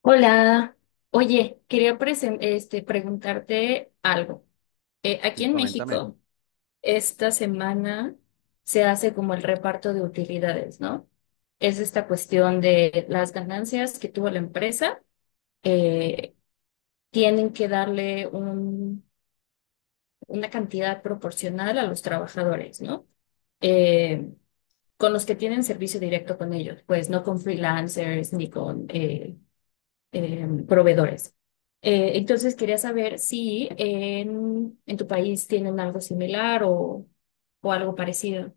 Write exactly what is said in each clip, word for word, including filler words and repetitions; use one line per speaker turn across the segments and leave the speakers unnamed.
Hola, oye, quería presen- este, preguntarte algo. Eh, aquí
Sí,
en
coméntame.
México, esta semana se hace como el reparto de utilidades, ¿no? Es esta cuestión de las ganancias que tuvo la empresa, eh, Tienen que darle un- una cantidad proporcional a los trabajadores, ¿no? Eh, con los que tienen servicio directo con ellos, pues no con freelancers ni con eh, eh, proveedores. Eh, entonces quería saber si en, en tu país tienen algo similar o, o, algo parecido.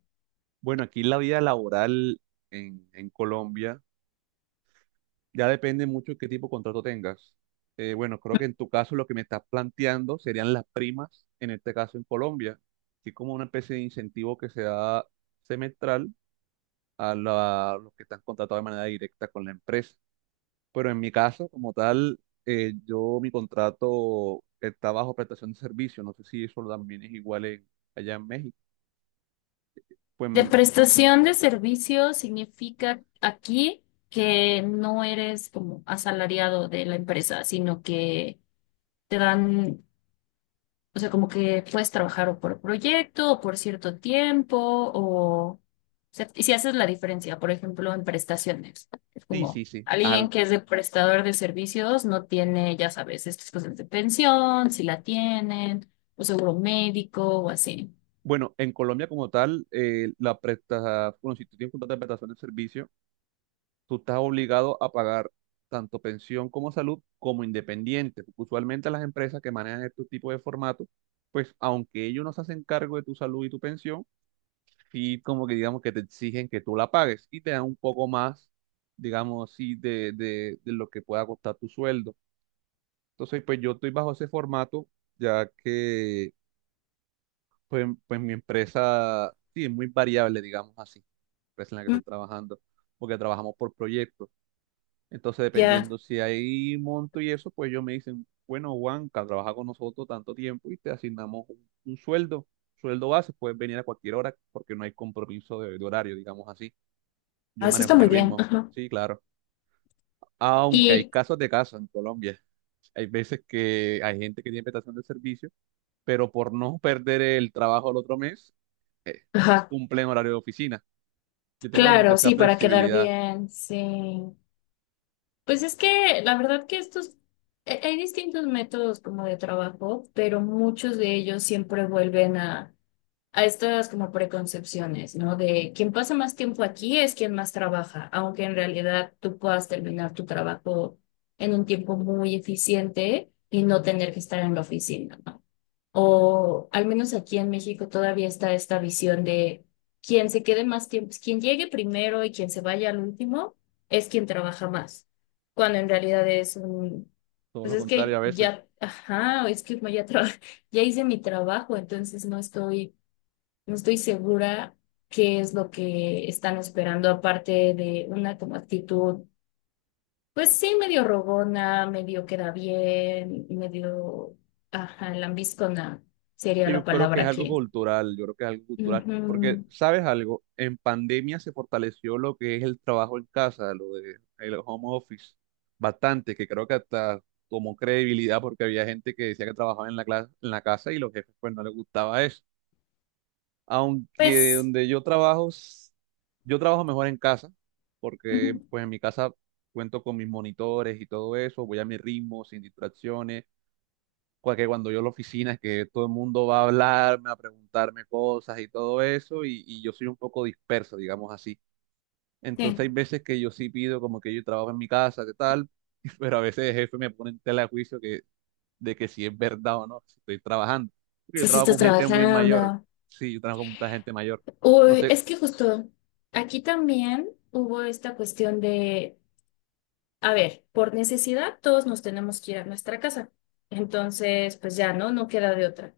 Bueno, aquí la vida laboral en, en Colombia ya depende mucho de qué tipo de contrato tengas. Eh, bueno, creo que en tu caso lo que me estás planteando serían las primas, en este caso en Colombia, así como una especie de incentivo que se da semestral a la- los que están contratados de manera directa con la empresa. Pero en mi caso, como tal, eh, yo mi contrato está bajo prestación de servicio. No sé si eso también es igual en- allá en México. Pues
De
mm,
prestación de servicios significa aquí que no eres como asalariado de la empresa, sino que te dan. O sea, como que puedes trabajar o por proyecto o por cierto tiempo o, o sea, y si haces la diferencia, por ejemplo, en prestaciones. Es
sí,
como
sí, sí.
alguien que es de prestador de servicios no tiene, ya sabes, estas cosas de pensión, si la tienen, o seguro médico o así.
Bueno, en Colombia como tal, eh, la presta, bueno, si tú tienes un contrato de prestación de servicio, tú estás obligado a pagar tanto pensión como salud como independiente. Usualmente las empresas que manejan este tipo de formato, pues aunque ellos no se hacen cargo de tu salud y tu pensión, sí como que digamos que te exigen que tú la pagues y te dan un poco más, digamos así, de, de de lo que pueda costar tu sueldo. Entonces, pues yo estoy bajo ese formato, ya que Pues, pues mi empresa, sí, es muy variable, digamos así, la empresa en la que
Mm,
estoy trabajando, porque trabajamos por proyectos. Entonces,
ya,
dependiendo si hay monto y eso, pues ellos me dicen, bueno, Juanca, trabaja con nosotros tanto tiempo y te asignamos un, un sueldo, sueldo base, puedes venir a cualquier hora porque no hay compromiso de, de horario, digamos así. Yo
así
manejo
está
mi
muy bien.
ritmo,
Ajá.
sí, claro. Aunque hay
Y,
casos de casos en Colombia. Hay veces que hay gente que tiene prestación de servicio, pero por no perder el trabajo el otro mes, eh,
ajá,
cumplen horario de oficina, que tengan como que
claro,
esa
sí, para quedar
flexibilidad,
bien, sí. Pues es que la verdad que estos, eh, hay distintos métodos como de trabajo, pero muchos de ellos siempre vuelven a, a estas como preconcepciones, ¿no? De quien pasa más tiempo aquí es quien más trabaja, aunque en realidad tú puedas terminar tu trabajo en un tiempo muy eficiente y no tener que estar en la oficina, ¿no? O al menos aquí en México todavía está esta visión de quien se quede más tiempo, quien llegue primero y quien se vaya al último es quien trabaja más, cuando en realidad es un,
todo
pues
lo
es
contrario
que
a veces.
ya, ajá, es que ya traba- ya hice mi trabajo, entonces no estoy, no estoy segura qué es lo que están esperando, aparte de una como actitud pues sí, medio rogona, medio queda bien, medio, ajá, lambiscona sería
Y
la
yo creo que
palabra
es algo
aquí.
cultural, yo creo que es algo cultural, porque,
Ujú.
¿sabes algo? En pandemia se fortaleció lo que es el trabajo en casa, lo de el home office, bastante, que creo que hasta tomó credibilidad porque había gente que decía que trabajaba en la, cla- en la casa y los jefes pues no les gustaba eso. Aunque
Pues,
donde yo trabajo, s- yo trabajo mejor en casa, porque
ujú,
pues en mi casa cuento con mis monitores y todo eso, voy a mi ritmo, sin distracciones, cua- que cuando yo a la oficina es que todo el mundo va a hablarme, a preguntarme cosas y todo eso, y, y yo soy un poco disperso, digamos así.
sí.
Entonces hay veces que yo sí pido como que yo trabajo en mi casa, ¿qué tal? Pero a veces el jefe me pone en tela de juicio que, de que si es verdad o no, si estoy trabajando. Porque yo
Sí, sí,
trabajo
estás
con gente muy mayor,
trabajando.
sí, yo trabajo con mucha gente mayor. No
Uy,
sé.
es que justo aquí también hubo esta cuestión de, a ver, por necesidad todos nos tenemos que ir a nuestra casa. Entonces, pues ya, ¿no? No queda de otra.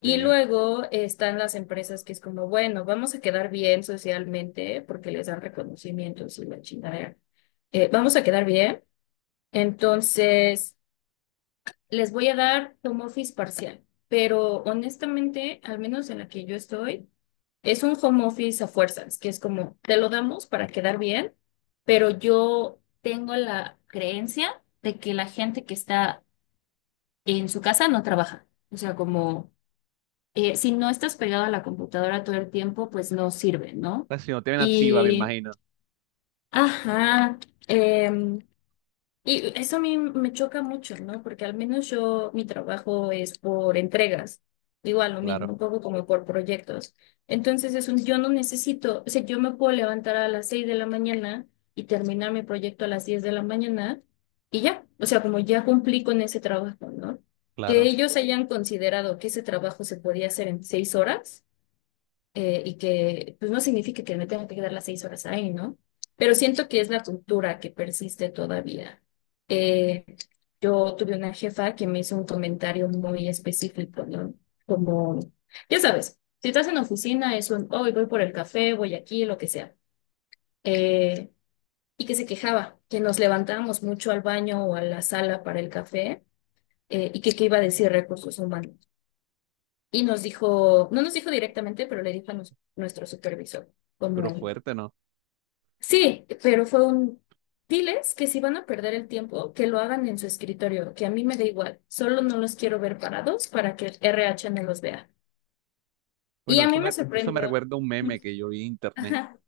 Y
Sí.
luego están las empresas que es como, bueno, vamos a quedar bien socialmente porque les dan reconocimientos y la chingadera. Eh, vamos a quedar bien. Entonces, les voy a dar home office parcial. Pero honestamente, al menos en la que yo estoy, es un home office a fuerzas, que es como, te lo damos para quedar bien, pero yo tengo la creencia de que la gente que está en su casa no trabaja. O sea, como eh, si no estás pegado a la computadora todo el tiempo, pues no sirve, ¿no?
La si no te ven activa, me
Sí. Y,
imagino.
ajá, em, y eso a mí me choca mucho, ¿no? Porque al menos yo, mi trabajo es por entregas, igual lo mismo,
Claro,
un poco como por proyectos. Entonces, es un- yo no necesito, o sea, yo me puedo levantar a las seis de la mañana y terminar mi proyecto a las diez de la mañana y ya, o sea, como ya cumplí con ese trabajo, ¿no? Que
claro.
ellos hayan considerado que ese trabajo se podía hacer en seis horas eh, y que pues no significa que me tenga que quedar las seis horas ahí, ¿no? Pero siento que es la cultura que persiste todavía. Eh, yo tuve una jefa que me hizo un comentario muy específico, ¿no? Como, ya sabes, si estás en la oficina es un, hoy voy por el café, voy aquí, lo que sea. Eh, y que se quejaba, que nos levantábamos mucho al baño o a la sala para el café, eh, y que qué iba a decir recursos humanos. Y nos dijo, no nos dijo directamente, pero le dijo a nos- nuestro supervisor, como,
Pero fuerte, ¿no?
sí, pero fue un, diles que si van a perder el tiempo, que lo hagan en su escritorio, que a mí me da igual, solo no los quiero ver parados para que el R H no los vea. Y
Bueno,
a
eso
mí me
me, eso me
sorprendió,
recuerda a un meme que yo vi en internet,
ajá,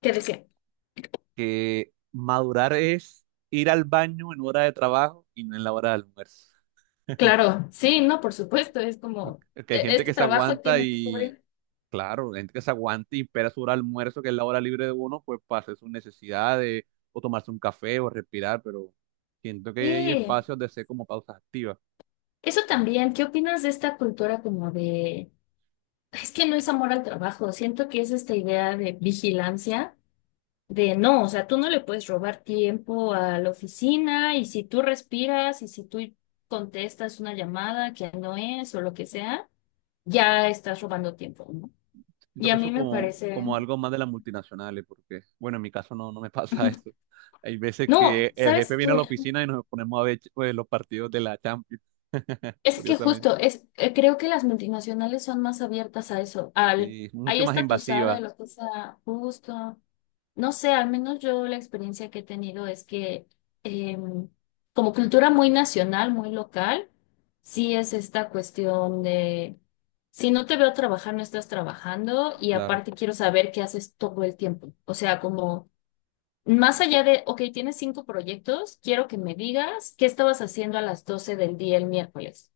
que decía,
que madurar es ir al baño en hora de trabajo y no en la hora de almuerzo.
claro, sí, no, por supuesto, es como,
Es que hay
"E-
gente que
este
se
trabajo
aguanta
tiene que
y,
cubrir."
claro, gente que se aguanta y espera su hora de almuerzo, que es la hora libre de uno, pues para hacer sus necesidades, o tomarse un café, o respirar, pero siento que hay
Sí,
espacios de hacer como pausas activas.
eso también, ¿qué opinas de esta cultura como de, es que no es amor al trabajo, siento que es esta idea de vigilancia de no, o sea, tú no le puedes robar tiempo a la oficina y si tú respiras y si tú contestas una llamada que no es o lo que sea, ya estás robando tiempo, ¿no?
Yo creo
Y
que
a mí
eso
me
como,
parece,
como algo más de las multinacionales, porque, bueno, en mi caso no, no me pasa eso. Hay veces
no,
que el jefe
¿sabes
viene
tú?
a la oficina y nos ponemos a ver pues, los partidos de la Champions,
Es que
curiosamente.
justo, es, eh, creo que las multinacionales son más abiertas a eso, al,
Sí,
ahí
mucho más
está tu sala y
invasiva,
lo que sea justo. No sé, al menos yo la experiencia que he tenido es que em, como cultura muy nacional, muy local, sí es esta cuestión de, si no te veo trabajar, no estás trabajando y
claro,
aparte quiero saber qué haces todo el tiempo. O sea, como más allá de, ok, tienes cinco proyectos, quiero que me digas qué estabas haciendo a las doce del día el miércoles.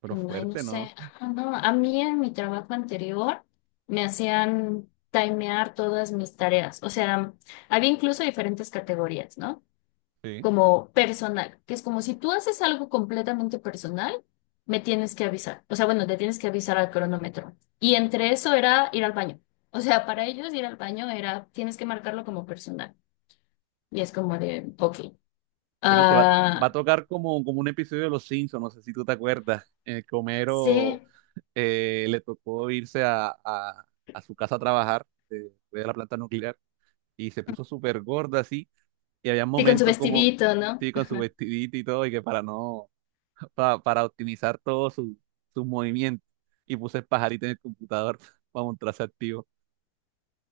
pero
Ay, no
fuerte, ¿no?
sé. Ah, no, a mí en mi trabajo anterior me hacían timear todas mis tareas. O sea, había incluso diferentes categorías, ¿no?
Sí.
Como personal, que es como si tú haces algo completamente personal, me tienes que avisar. O sea, bueno, te tienes que avisar al cronómetro. Y entre eso era ir al baño. O sea, para ellos ir al baño era, tienes que marcarlo como personal. Y es como de, ok.
Pero te va, va a
Ah,
tocar como, como un episodio de Los Simpsons, no sé si tú te acuerdas, en el que Homero
sí,
eh, le tocó irse a, a- a su casa a trabajar eh, después de la planta nuclear y se puso súper gorda así. Y había
sí, con su
momentos como,
vestidito, ¿no?
sí, con su vestidito y todo, y que para no, para, para optimizar todos sus sus movimientos. Y puse el pajarito en el computador para mostrarse activo.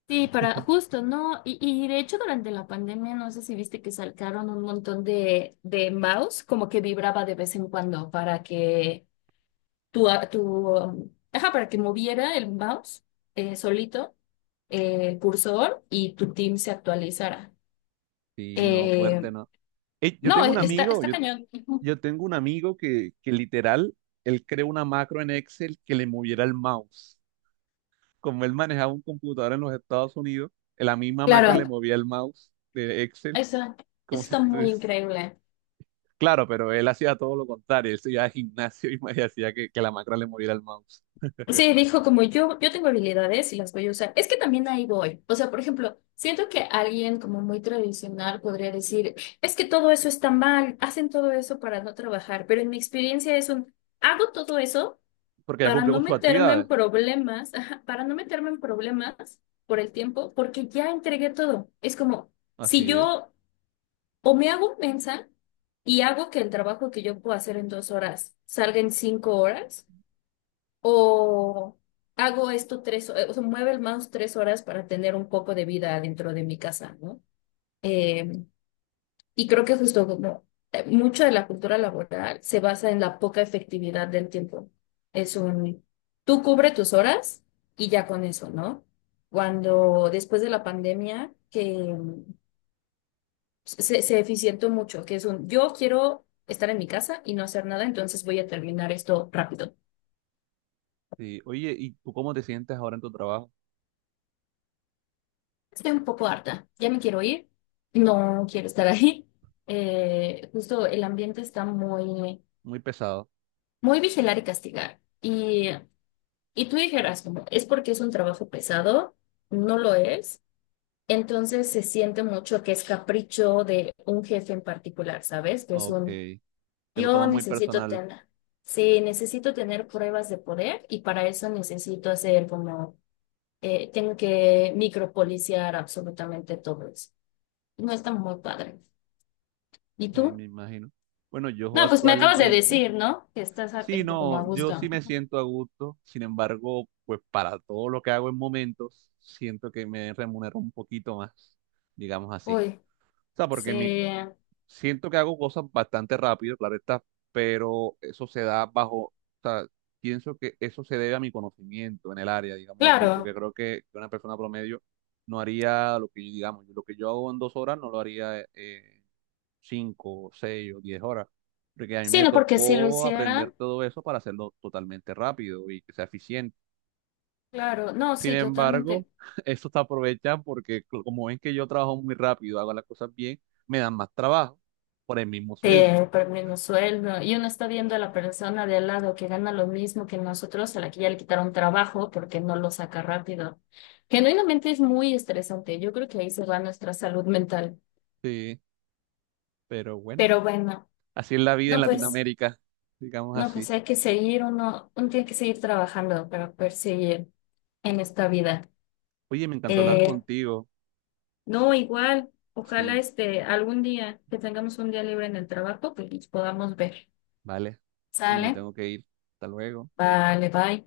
Sí, para justo, ¿no? Y, y de hecho durante la pandemia, no sé si viste que sacaron un montón de, de, mouse, como que vibraba de vez en cuando para que tu, a- tu, um, ajá, para que moviera el mouse eh, solito, eh, el cursor y tu team se actualizara.
Sí, no, fuerte,
Eh,
¿no? Ey, yo
no,
tengo un
e- está,
amigo,
está
yo,
cañón. Ujú.
yo tengo un amigo que, que literal, él creó una macro en Excel que le moviera el mouse. Como él manejaba un computador en los Estados Unidos, la misma macro le
Claro,
movía el mouse de Excel,
eso, eso
como si
está
tú.
muy increíble.
Claro, pero él hacía todo lo contrario, él se iba al gimnasio y y hacía que, que la macra le muriera al mouse.
Sí, dijo como yo, yo tengo habilidades y las voy a usar. Es que también ahí voy. O sea, por ejemplo, siento que alguien como muy tradicional podría decir, es que todo eso está mal, hacen todo eso para no trabajar, pero en mi experiencia es un, hago todo eso
Porque ya
para
cumplió
no
con sus
meterme en
actividades.
problemas, ajá, para no meterme en problemas por el tiempo, porque ya entregué todo. Es como, si
Así es.
yo o me hago mensa y hago que el trabajo que yo puedo hacer en dos horas salga en cinco horas. O hago esto tres, eh, o sea, mueve el mouse tres horas para tener un poco de vida dentro de mi casa, ¿no? Eh, y creo que justo como eh, mucha de la cultura laboral se basa en la poca efectividad del tiempo. Es un, tú cubre tus horas y ya con eso, ¿no? Cuando después de la pandemia, que mm, se, se eficientó mucho, que es un, yo quiero estar en mi casa y no hacer nada, entonces voy a terminar esto rápido.
Sí. Oye, ¿y tú cómo te sientes ahora en tu trabajo?
Estoy un poco harta, ya me quiero ir, no quiero estar ahí. Eh, justo el ambiente está muy,
Muy pesado.
muy vigilar y castigar. Y, y tú dijeras, como, es porque es un trabajo pesado, no lo es. Entonces se siente mucho que es capricho de un jefe en particular, ¿sabes? Que es
Ok.
un,
Te lo
yo
tomas muy
necesito
personal,
tener, sí, necesito tener pruebas de poder y para eso necesito hacer como, eh, tengo que micropoliciar absolutamente todo eso. No está muy padre. ¿Y
sí,
tú?
me imagino. Bueno, yo
No, pues me acabas de
actualmente,
decir, ¿no? Que estás a-
sí,
este, como a
no, yo sí
gusto.
me siento a gusto. Sin embargo, pues para todo lo que hago en momentos, siento que me remunero un poquito más, digamos así.
Uy,
O sea, porque en mi.
sí,
Siento que hago cosas bastante rápido, claro está, pero eso se da bajo, o sea, pienso que eso se debe a mi conocimiento en el área, digamos así, porque
claro.
creo que una persona promedio no haría lo que, digamos, lo que yo hago en dos horas no lo haría eh, en cinco, seis o diez horas, porque a mí
Sí,
me
no, porque si lo
tocó aprender
hicieran,
todo eso para hacerlo totalmente rápido y que sea eficiente.
claro. No,
Sin
sí,
embargo,
totalmente.
eso te aprovechan porque como ven que yo trabajo muy rápido, hago las cosas bien, me dan más trabajo por el mismo sueldo.
Te por el mismo sueldo. Y uno está viendo a la persona de al lado que gana lo mismo que nosotros, a la que ya le quitaron trabajo porque no lo saca rápido. Genuinamente es muy estresante. Yo creo que ahí se va nuestra salud mental.
Sí, pero bueno,
Pero bueno,
así es la vida en
no, pues,
Latinoamérica, digamos
no,
así.
pues hay que seguir, uno, uno tiene que seguir trabajando para perseguir en esta vida.
Oye, me encantó hablar
Eh,
contigo.
no, igual, ojalá
Sí,
este algún día que tengamos un día libre en el trabajo, pues nos podamos ver.
vale. Sí, me
¿Sale?
tengo que ir. Hasta luego.
Vale, bye.